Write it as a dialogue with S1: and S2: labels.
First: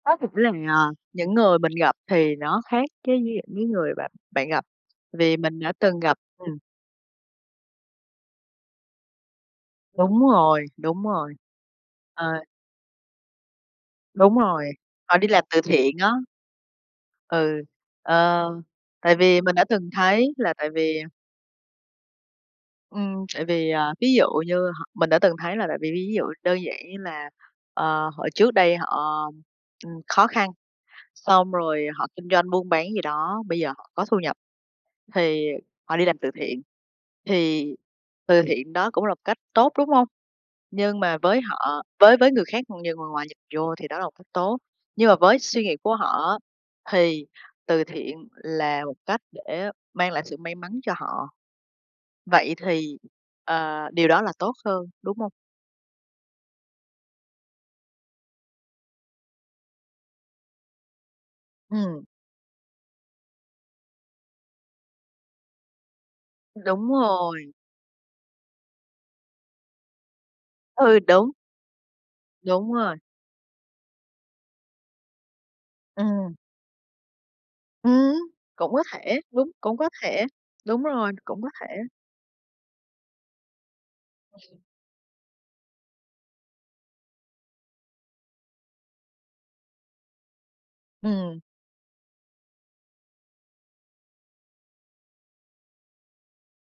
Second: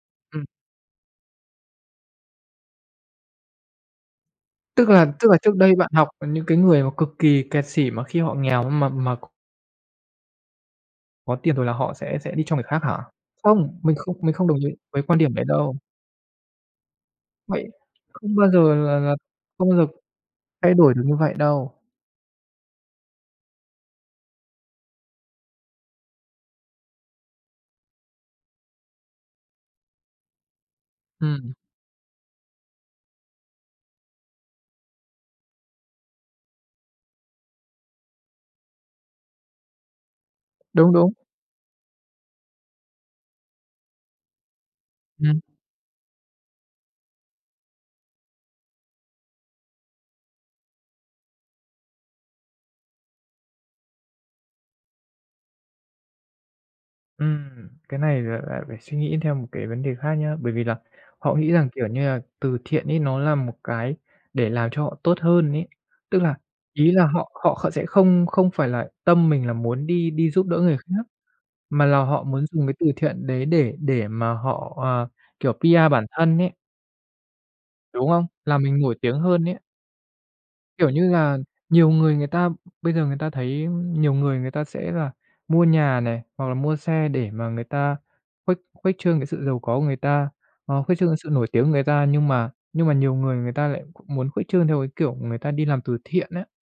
S1: Nói thực
S2: Ừm.
S1: ra, à, những người mình gặp thì nó khác với những cái người bạn bạn gặp,
S2: Tức là tức
S1: vì
S2: là trước
S1: mình đã
S2: đây bạn
S1: từng
S2: học
S1: gặp
S2: những cái
S1: ừm.
S2: người mà cực kỳ kẹt xỉ mà khi họ nghèo, mà mà
S1: Đúng rồi, đúng rồi.
S2: Có tiền rồi là họ sẽ sẽ
S1: Ờ.
S2: đi cho người khác hả? Không, mình không mình
S1: Đúng
S2: không đồng
S1: rồi,
S2: ý với
S1: họ
S2: quan
S1: đi
S2: điểm
S1: làm
S2: đấy
S1: từ
S2: đâu.
S1: thiện á. Ừ,
S2: Vậy không
S1: ờ,
S2: bao giờ là
S1: tại
S2: là
S1: vì mình đã
S2: không bao giờ
S1: từng thấy là tại
S2: thay đổi được
S1: vì
S2: như vậy đâu.
S1: Ừm, tại vì, à, ví dụ như họ mình đã từng thấy là tại vì ví ví dụ đơn giản như là, ờ, họ trước đây họ, ừm, khó khăn, xong
S2: Ừm.
S1: rồi họ kinh doanh buôn bán gì đó, bây giờ họ có thu nhập thì họ đi làm từ thiện. Thì từ thiện đó cũng là một cách tốt, đúng hông?
S2: Đúng,
S1: Nhưng
S2: đúng.
S1: mà với họ với với người khác như người ngoài nhìn vô thì đó là một cách tốt. Nhưng mà với
S2: Ừm.
S1: suy nghĩ của họ á thì từ thiện là một cách để mang lại sự may mắn cho họ. Vậy thì, ờ, điều đó là tốt hơn, đúng hông?
S2: Ừm, cái này lại lại phải suy nghĩ theo một cái vấn đề khác nhá, bởi vì là họ nghĩ rằng, kiểu như
S1: Ừm.
S2: là, từ thiện ấy nó là một cái để làm cho họ tốt hơn ấy. Tức là,
S1: Đúng
S2: ý là họ
S1: rồi.
S2: họ kh họ sẽ không không phải là tâm mình là muốn đi đi giúp đỡ người
S1: Ừ,
S2: khác
S1: đúng.
S2: mà là họ muốn dùng
S1: Đúng
S2: cái từ
S1: rồi.
S2: thiện đấy để để mà họ, ờ, kiểu, PR bản
S1: Ừm.
S2: thân ấy.
S1: Ừm,
S2: Đúng
S1: ừm,
S2: không? Làm
S1: cũng
S2: mình
S1: có
S2: nổi
S1: thể,
S2: tiếng hơn
S1: đúng,
S2: ấy.
S1: cũng có thể, đúng
S2: Kiểu như
S1: rồi,
S2: là,
S1: cũng có thể.
S2: nhiều người người ta bây giờ người ta thấy nhiều người người ta sẽ là mua nhà này hoặc là mua xe để mà người ta khuếch khuếch trương cái sự giàu có của người ta, hoặc khuếch trương cái sự
S1: Ừm.
S2: nổi tiếng của người ta. Nhưng mà nhưng mà nhiều người người ta lại muốn khuếch trương theo cái kiểu người ta đi làm từ thiện á.